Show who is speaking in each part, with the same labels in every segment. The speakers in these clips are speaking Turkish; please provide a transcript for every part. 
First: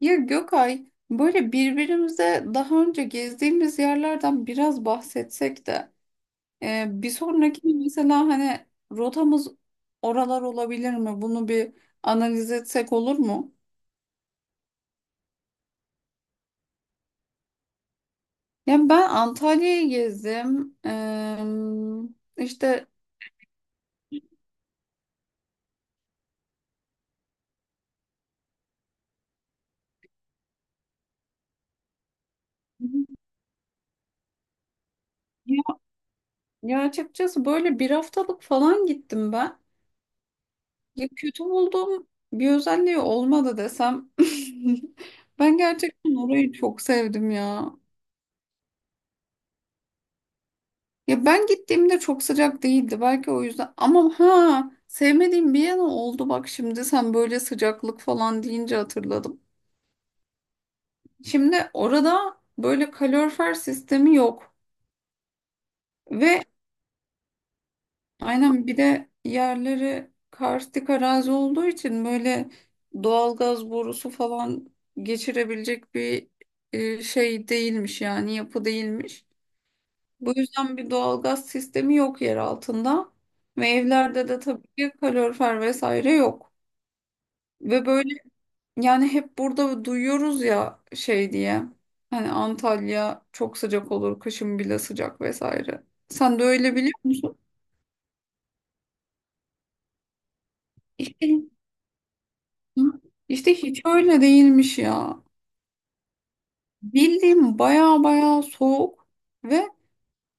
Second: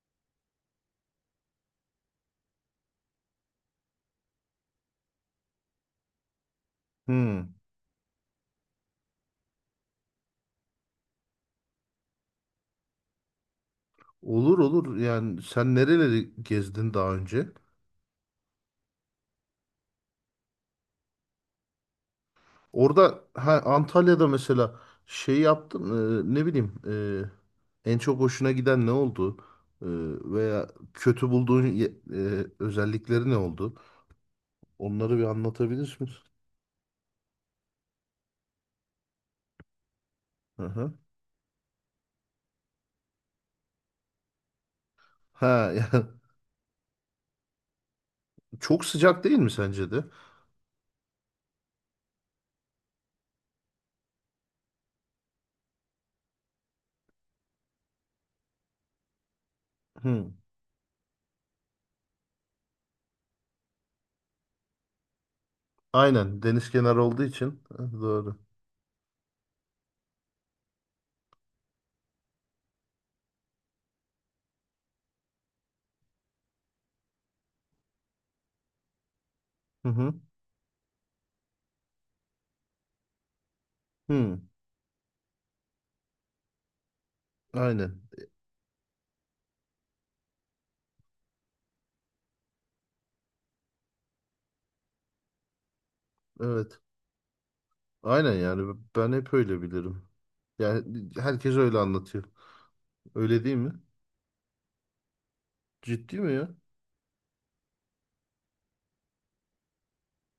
Speaker 1: Ya Gökay, böyle birbirimize daha önce gezdiğimiz yerlerden biraz bahsetsek de bir
Speaker 2: Hmm.
Speaker 1: sonraki mesela hani rotamız oralar olabilir mi? Bunu bir analiz etsek olur mu?
Speaker 2: Olur olur. Yani sen nereleri gezdin daha önce?
Speaker 1: Yani ben Antalya'yı gezdim. İşte
Speaker 2: Orada ha, Antalya'da mesela şey yaptın ne bileyim en çok hoşuna giden ne oldu? E, Veya kötü bulduğun özellikleri ne oldu? Onları bir
Speaker 1: ya,
Speaker 2: anlatabilir misin?
Speaker 1: ya açıkçası böyle bir haftalık falan gittim ben.
Speaker 2: Hı hı.
Speaker 1: Ya kötü bulduğum bir özelliği olmadı desem. Ben
Speaker 2: Ha. Yani
Speaker 1: gerçekten orayı çok sevdim ya.
Speaker 2: çok sıcak değil mi sence de?
Speaker 1: Ya ben gittiğimde çok sıcak değildi, belki o yüzden, ama ha, sevmediğim bir yana oldu bak, şimdi sen böyle sıcaklık falan deyince hatırladım.
Speaker 2: Hı.
Speaker 1: Şimdi orada böyle kalorifer sistemi yok
Speaker 2: Aynen,
Speaker 1: ve
Speaker 2: deniz kenarı olduğu için. Ha, doğru.
Speaker 1: aynen, bir de yerleri karstik arazi olduğu için böyle doğalgaz borusu falan geçirebilecek bir şey değilmiş, yani yapı değilmiş.
Speaker 2: Hı hı.
Speaker 1: Bu yüzden bir doğalgaz sistemi yok yer altında ve evlerde de
Speaker 2: Hı.
Speaker 1: tabii ki kalorifer vesaire yok. Ve
Speaker 2: Aynen.
Speaker 1: böyle, yani hep burada duyuyoruz ya şey diye, hani Antalya çok sıcak olur, kışın bile sıcak vesaire. Sen de öyle
Speaker 2: Evet.
Speaker 1: biliyor musun?
Speaker 2: Aynen yani ben hep öyle bilirim. Yani
Speaker 1: İşte,
Speaker 2: herkes öyle anlatıyor. Öyle
Speaker 1: işte,
Speaker 2: değil mi?
Speaker 1: hiç öyle değilmiş ya.
Speaker 2: Ciddi mi ya?
Speaker 1: Bildiğim baya baya soğuk ve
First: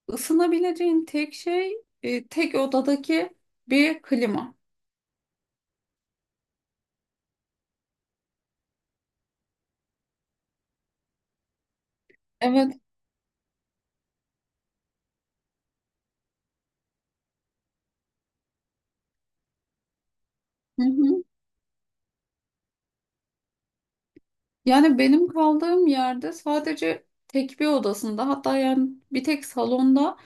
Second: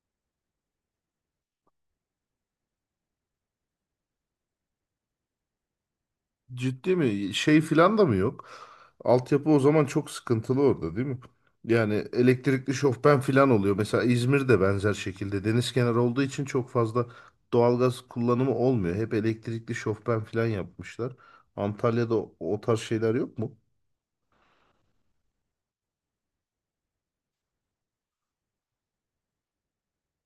Speaker 1: ısınabileceğin tek şey tek odadaki bir klima.
Speaker 2: Ciddi mi? Şey filan da mı yok? Altyapı o zaman çok sıkıntılı orada, değil mi? Yani elektrikli
Speaker 1: Evet.
Speaker 2: şofben filan oluyor. Mesela İzmir'de benzer şekilde deniz kenarı olduğu için çok fazla doğalgaz kullanımı olmuyor. Hep elektrikli şofben filan
Speaker 1: Hı
Speaker 2: yapmışlar.
Speaker 1: hı.
Speaker 2: Antalya'da o tarz şeyler yok mu?
Speaker 1: Yani benim kaldığım yerde sadece tek bir odasında, hatta yani bir tek salonda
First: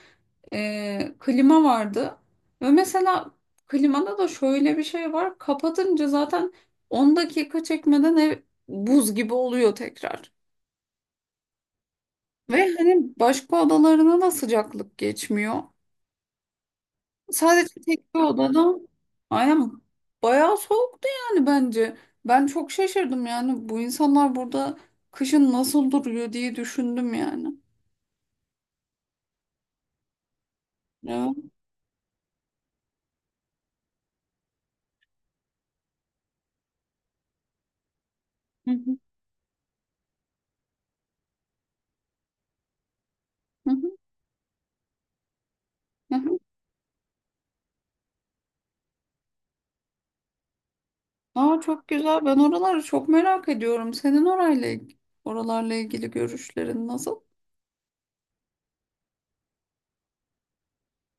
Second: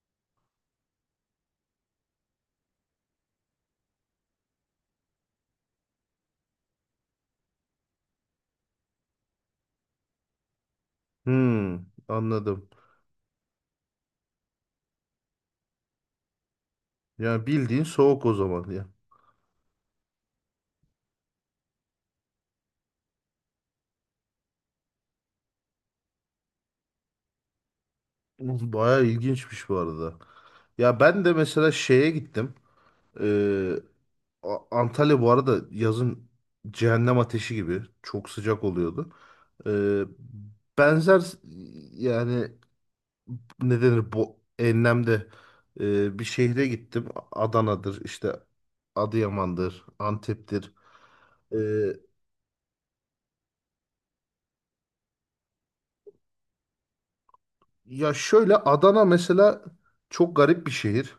Speaker 1: klima vardı. Ve mesela klimada da şöyle bir şey var: kapatınca zaten 10 dakika çekmeden ev buz gibi oluyor tekrar.
Speaker 2: Hmm, Anladım.
Speaker 1: Ve hani başka odalarına da sıcaklık geçmiyor.
Speaker 2: Yani
Speaker 1: Sadece
Speaker 2: bildiğin
Speaker 1: tek bir
Speaker 2: soğuk o zaman
Speaker 1: odada,
Speaker 2: ya.
Speaker 1: aynen, bayağı soğuktu yani bence. Ben çok şaşırdım, yani bu insanlar burada kışın nasıl duruyor diye düşündüm yani.
Speaker 2: Bayağı ilginçmiş bu arada. Ya ben de
Speaker 1: Ya.
Speaker 2: mesela şeye gittim. Ee, Antalya bu arada yazın cehennem ateşi gibi çok sıcak
Speaker 1: Hı hı,
Speaker 2: oluyordu. Ee, Benzer yani
Speaker 1: hı
Speaker 2: ne
Speaker 1: hı,
Speaker 2: denir, bu enlemde
Speaker 1: hı
Speaker 2: bir
Speaker 1: hı.
Speaker 2: şehre gittim. Adana'dır işte, Adıyaman'dır, Antep'tir. Ee,
Speaker 1: Aa, çok güzel. Ben oraları çok merak ediyorum. Senin orayla, oralarla ilgili görüşlerin nasıl?
Speaker 2: Ya şöyle, Adana mesela çok garip bir şehir.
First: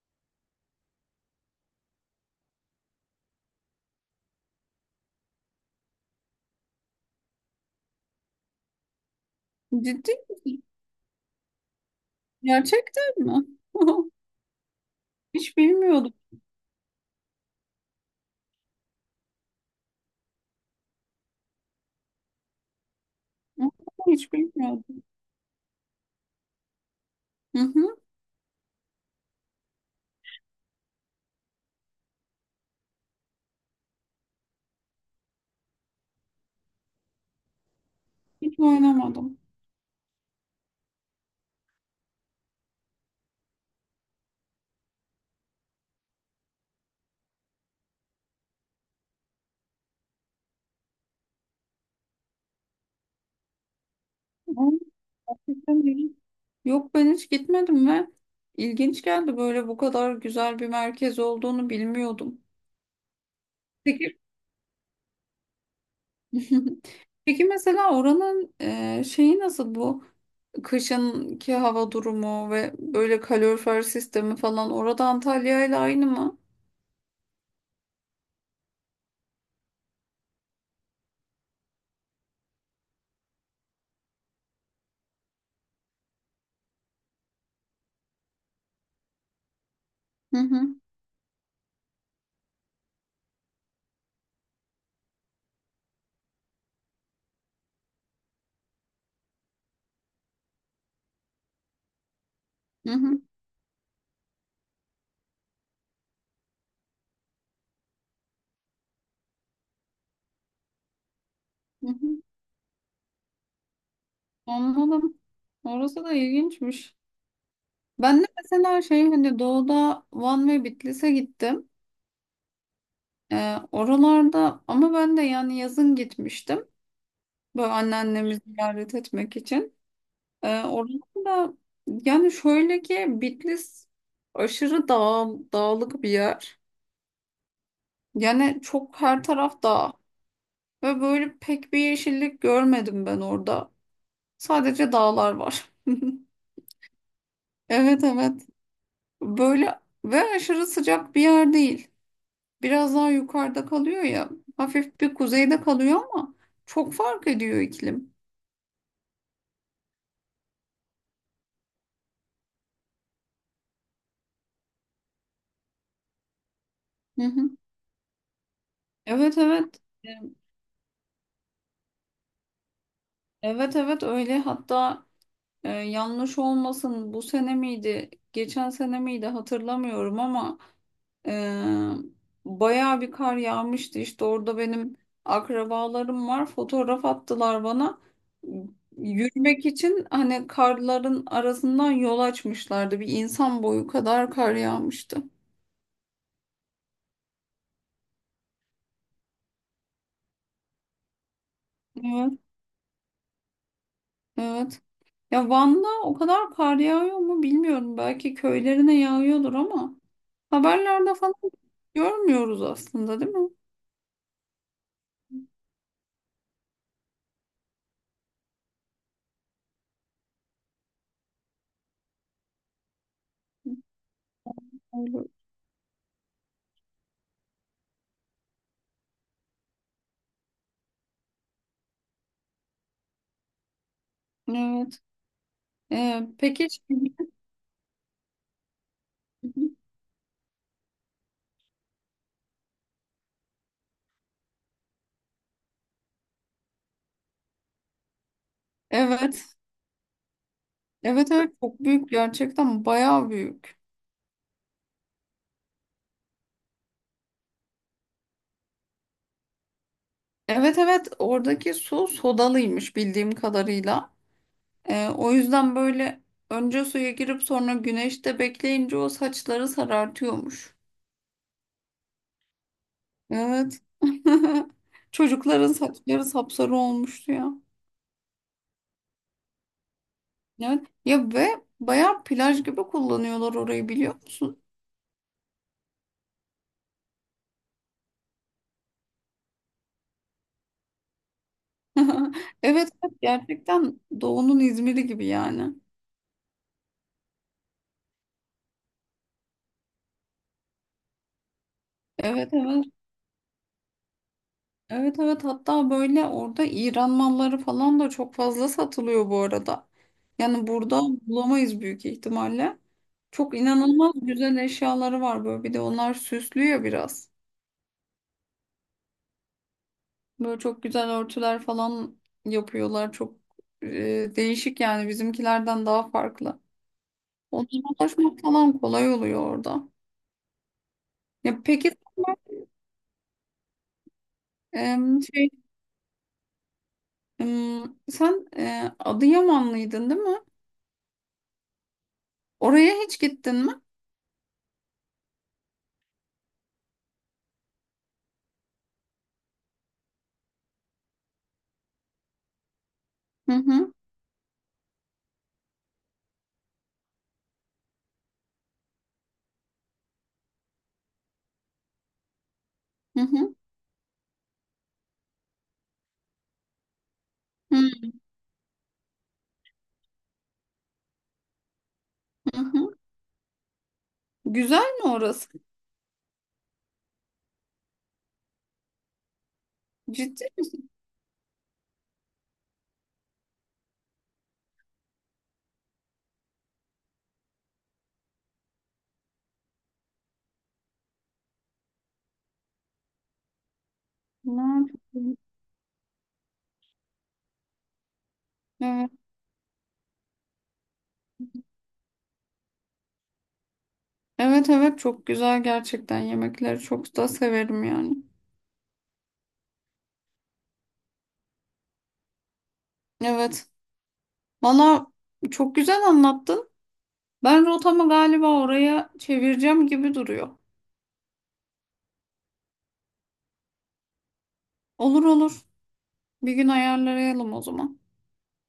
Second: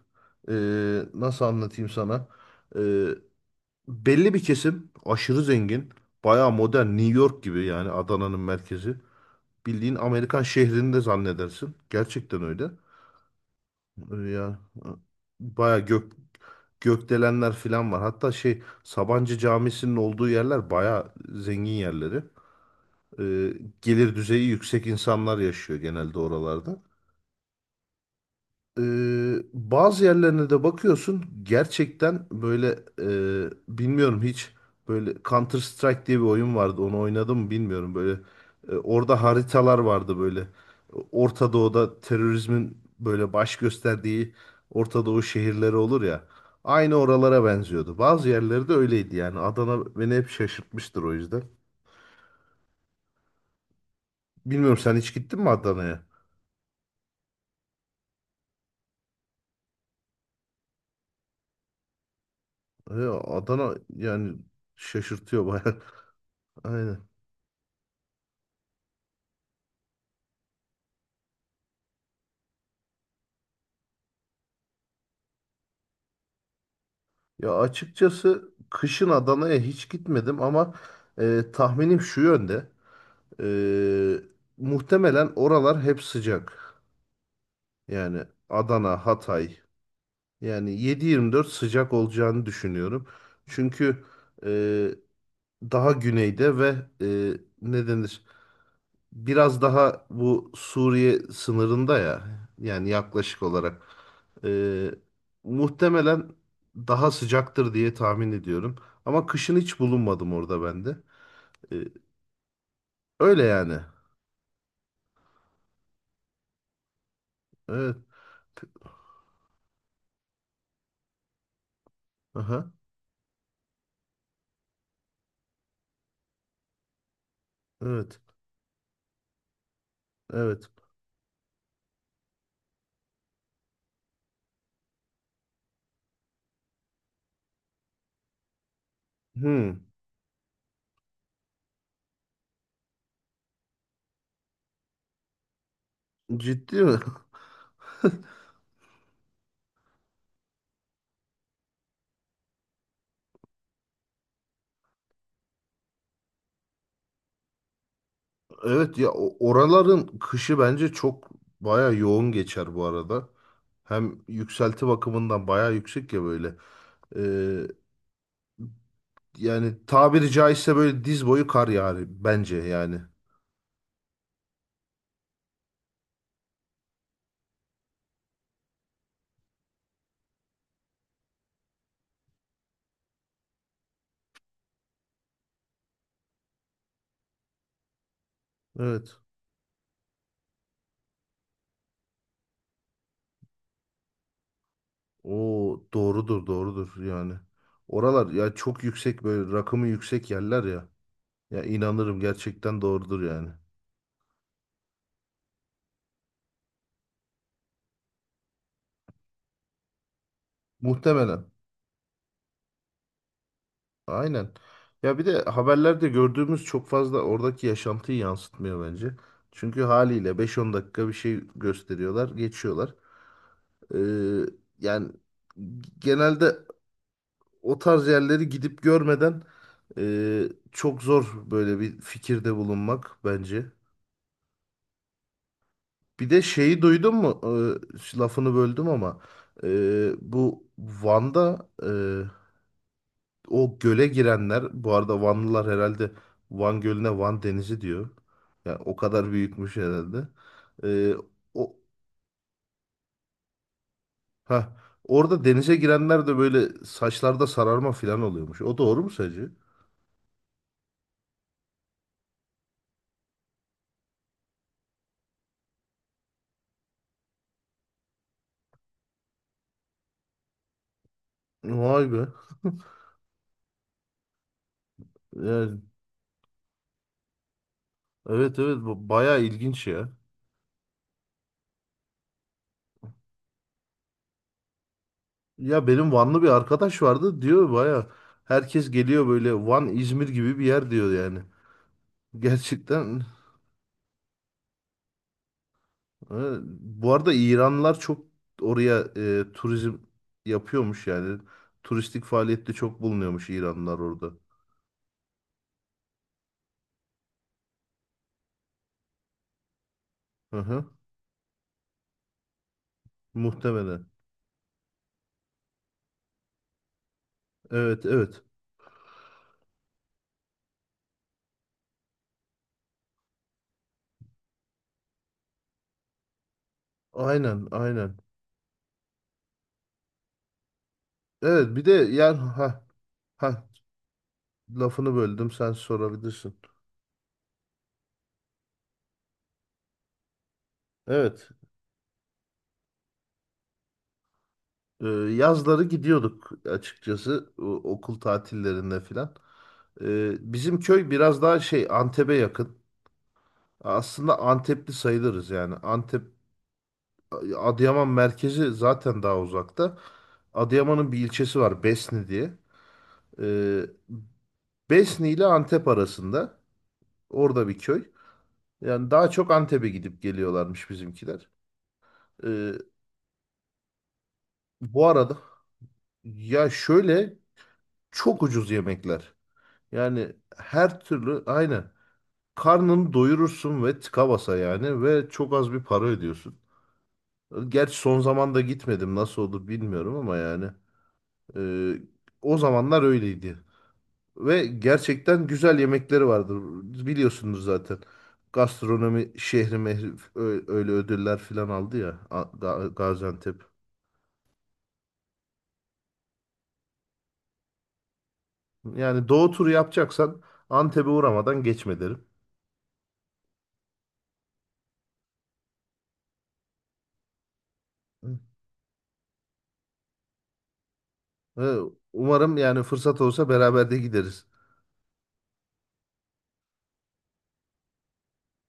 Speaker 2: Nasıl anlatayım sana? Ee, Belli bir kesim aşırı zengin. Bayağı modern, New York gibi yani Adana'nın merkezi. Bildiğin
Speaker 1: Ciddi
Speaker 2: Amerikan
Speaker 1: misin?
Speaker 2: şehrini de zannedersin. Gerçekten öyle.
Speaker 1: Gerçekten mi?
Speaker 2: Ya
Speaker 1: Hiç
Speaker 2: bayağı
Speaker 1: bilmiyordum.
Speaker 2: gökdelenler falan var. Hatta şey, Sabancı Camisi'nin olduğu yerler bayağı zengin yerleri. Ee, Gelir
Speaker 1: Hiç
Speaker 2: düzeyi yüksek
Speaker 1: bilmiyordum.
Speaker 2: insanlar yaşıyor genelde oralarda.
Speaker 1: Hı hı.
Speaker 2: Bazı yerlerine de bakıyorsun, gerçekten böyle bilmiyorum hiç, böyle Counter Strike diye bir oyun vardı, onu oynadım mı bilmiyorum. Böyle
Speaker 1: Hiç
Speaker 2: orada
Speaker 1: oynamadım.
Speaker 2: haritalar vardı, böyle Orta Doğu'da terörizmin böyle baş gösterdiği Orta Doğu şehirleri olur ya, aynı oralara benziyordu. Bazı yerleri de öyleydi yani. Adana beni hep şaşırtmıştır o yüzden.
Speaker 1: Ama
Speaker 2: Bilmiyorum, sen hiç gittin mi
Speaker 1: gerçekten
Speaker 2: Adana'ya?
Speaker 1: iyi. Yok, ben hiç gitmedim ve ilginç geldi, böyle bu kadar güzel bir merkez olduğunu bilmiyordum.
Speaker 2: Adana
Speaker 1: Peki.
Speaker 2: yani şaşırtıyor bayağı. Aynen.
Speaker 1: Peki, mesela oranın şeyi nasıl bu? Kışınki hava durumu ve böyle kalorifer sistemi falan orada Antalya ile aynı mı?
Speaker 2: Ya açıkçası kışın Adana'ya hiç gitmedim, ama tahminim şu yönde. E, Muhtemelen oralar hep sıcak. Yani Adana, Hatay.
Speaker 1: Hı hı,
Speaker 2: Yani 7/24 sıcak olacağını düşünüyorum. Çünkü e, daha güneyde, ve e, ne denir? Biraz daha bu Suriye sınırında ya. Yani
Speaker 1: hı hı,
Speaker 2: yaklaşık olarak. Ee, Muhtemelen daha sıcaktır diye tahmin ediyorum. Ama kışın hiç bulunmadım orada ben de. Ee,
Speaker 1: hı hı.
Speaker 2: Öyle yani.
Speaker 1: Anladım. Orası da ilginçmiş.
Speaker 2: Evet.
Speaker 1: Ben de mesela şey, hani doğuda Van ve Bitlis'e gittim.
Speaker 2: Aha.
Speaker 1: Oralarda ama ben de yani yazın gitmiştim. Böyle
Speaker 2: Evet.
Speaker 1: anneannemi ziyaret etmek için.
Speaker 2: Evet.
Speaker 1: Oranın da, yani şöyle ki, Bitlis aşırı dağlık bir yer. Yani çok her taraf
Speaker 2: Hmm.
Speaker 1: dağ ve böyle pek bir yeşillik görmedim ben orada. Sadece dağlar var.
Speaker 2: Ciddi mi?
Speaker 1: Evet, evet. Böyle, ve aşırı sıcak bir yer değil. Biraz daha yukarıda kalıyor ya. Hafif bir kuzeyde kalıyor ama çok fark ediyor iklim.
Speaker 2: Evet ya, oraların kışı bence çok baya yoğun geçer bu arada. Hem yükselti bakımından baya yüksek ya böyle. Ee,
Speaker 1: Hı hı. Evet, evet.
Speaker 2: Yani tabiri caizse böyle diz boyu kar yani, bence yani.
Speaker 1: Evet, evet, öyle. Hatta, yanlış olmasın, bu sene miydi, geçen sene miydi hatırlamıyorum, ama e, bayağı bir kar yağmıştı. İşte orada benim akrabalarım var, fotoğraf attılar bana.
Speaker 2: Evet.
Speaker 1: Yürümek için hani karların arasından yol açmışlardı. Bir insan boyu kadar kar yağmıştı.
Speaker 2: O doğrudur doğrudur yani. Oralar ya çok yüksek, böyle rakımı yüksek yerler ya. Ya inanırım,
Speaker 1: Evet,
Speaker 2: gerçekten doğrudur yani.
Speaker 1: evet. Ya Van'da o kadar kar yağıyor mu bilmiyorum. Belki köylerine yağıyordur ama haberlerde falan
Speaker 2: Muhtemelen.
Speaker 1: görmüyoruz aslında, değil mi?
Speaker 2: Aynen. Ya bir de haberlerde gördüğümüz çok fazla oradaki yaşantıyı yansıtmıyor bence. Çünkü haliyle beş on dakika bir şey gösteriyorlar, geçiyorlar. Ee, Yani genelde o tarz yerleri gidip görmeden e, çok zor böyle bir fikirde bulunmak bence.
Speaker 1: Evet.
Speaker 2: Bir de
Speaker 1: Peki.
Speaker 2: şeyi duydun mu? Lafını böldüm ama bu Van'da o göle girenler, bu arada Vanlılar herhalde Van Gölü'ne Van Denizi diyor. Yani o kadar
Speaker 1: Evet.
Speaker 2: büyütmüş herhalde. Ee,
Speaker 1: Evet, evet,
Speaker 2: o
Speaker 1: çok büyük gerçekten, bayağı büyük.
Speaker 2: ha Orada denize girenler de böyle saçlarda sararma falan oluyormuş. O doğru mu sacı?
Speaker 1: Evet, evet, oradaki su sodalıymış bildiğim kadarıyla. O yüzden böyle önce suya girip sonra güneşte bekleyince o saçları sarartıyormuş.
Speaker 2: Vay be.
Speaker 1: Evet. Çocukların
Speaker 2: Yani,
Speaker 1: saçları sapsarı olmuştu ya.
Speaker 2: evet evet, bu bayağı ilginç ya.
Speaker 1: Evet. Ya, ve bayağı plaj gibi kullanıyorlar orayı, biliyor musun?
Speaker 2: Ya benim Vanlı bir arkadaş vardı, diyor baya herkes geliyor, böyle Van İzmir gibi bir yer diyor yani.
Speaker 1: Evet, evet,
Speaker 2: Gerçekten.
Speaker 1: gerçekten doğunun İzmir'i gibi yani.
Speaker 2: e, Bu arada İranlılar çok oraya turizm yapıyormuş yani. Turistik
Speaker 1: Evet,
Speaker 2: faaliyette
Speaker 1: evet.
Speaker 2: çok bulunuyormuş İranlılar orada.
Speaker 1: Evet, evet, hatta böyle orada İran malları falan da çok fazla satılıyor bu arada.
Speaker 2: Hı
Speaker 1: Yani
Speaker 2: hı,
Speaker 1: burada bulamayız büyük ihtimalle. Çok
Speaker 2: muhtemelen.
Speaker 1: inanılmaz güzel eşyaları var böyle. Bir de onlar süslüyor biraz.
Speaker 2: Evet evet.
Speaker 1: Böyle çok güzel örtüler falan yapıyorlar. Çok değişik, yani bizimkilerden daha farklı.
Speaker 2: Aynen
Speaker 1: Onlara
Speaker 2: aynen.
Speaker 1: ulaşmak falan kolay oluyor orada. Ya
Speaker 2: Evet bir
Speaker 1: peki,
Speaker 2: de yani, ha ha, lafını
Speaker 1: sen, e, şey
Speaker 2: böldüm, sen sorabilirsin.
Speaker 1: e, sen Adıyamanlıydın, değil mi?
Speaker 2: Evet.
Speaker 1: Oraya hiç gittin mi?
Speaker 2: Yazları gidiyorduk açıkçası, okul tatillerinde filan. Bizim köy biraz daha şey, Antep'e yakın.
Speaker 1: Hı hı.
Speaker 2: Aslında Antepli sayılırız yani. Antep, Adıyaman merkezi zaten daha uzakta. Adıyaman'ın bir ilçesi var Besni diye.
Speaker 1: Hı hı,
Speaker 2: Ee, Besni ile Antep arasında. Orada bir
Speaker 1: hı
Speaker 2: köy. Yani daha çok Antep'e gidip geliyorlarmış bizimkiler.
Speaker 1: hı.
Speaker 2: Ee,
Speaker 1: Hı. Güzel mi
Speaker 2: Bu arada,
Speaker 1: orası?
Speaker 2: ya şöyle, çok ucuz yemekler. Yani
Speaker 1: Ciddi misin?
Speaker 2: her türlü aynı. Karnını doyurursun ve tıka basa yani, ve çok az bir para ödüyorsun. Gerçi son zamanda gitmedim, nasıl olur bilmiyorum ama yani e, o zamanlar öyleydi.
Speaker 1: Ne
Speaker 2: Ve
Speaker 1: yapayım?
Speaker 2: gerçekten güzel yemekleri vardır, biliyorsunuz zaten.
Speaker 1: Evet.
Speaker 2: Gastronomi şehri mehri, öyle ödüller falan aldı ya, Gaziantep.
Speaker 1: Evet, evet, çok güzel gerçekten, yemekleri çok da severim yani.
Speaker 2: Yani doğu turu yapacaksan, Antep'e uğramadan geçme derim.
Speaker 1: Evet. Valla, çok güzel anlattın. Ben rotamı galiba oraya çevireceğim gibi duruyor.
Speaker 2: Ve umarım yani, fırsat olsa beraber de gideriz.
Speaker 1: Olur, olur. Bir gün ayarlayalım o zaman.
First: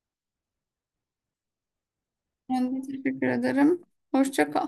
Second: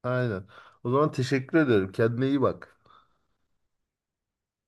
Speaker 2: Aynen. O zaman teşekkür ederim. Kendine iyi
Speaker 1: Ben
Speaker 2: bak.
Speaker 1: de teşekkür ederim. Hoşça kal.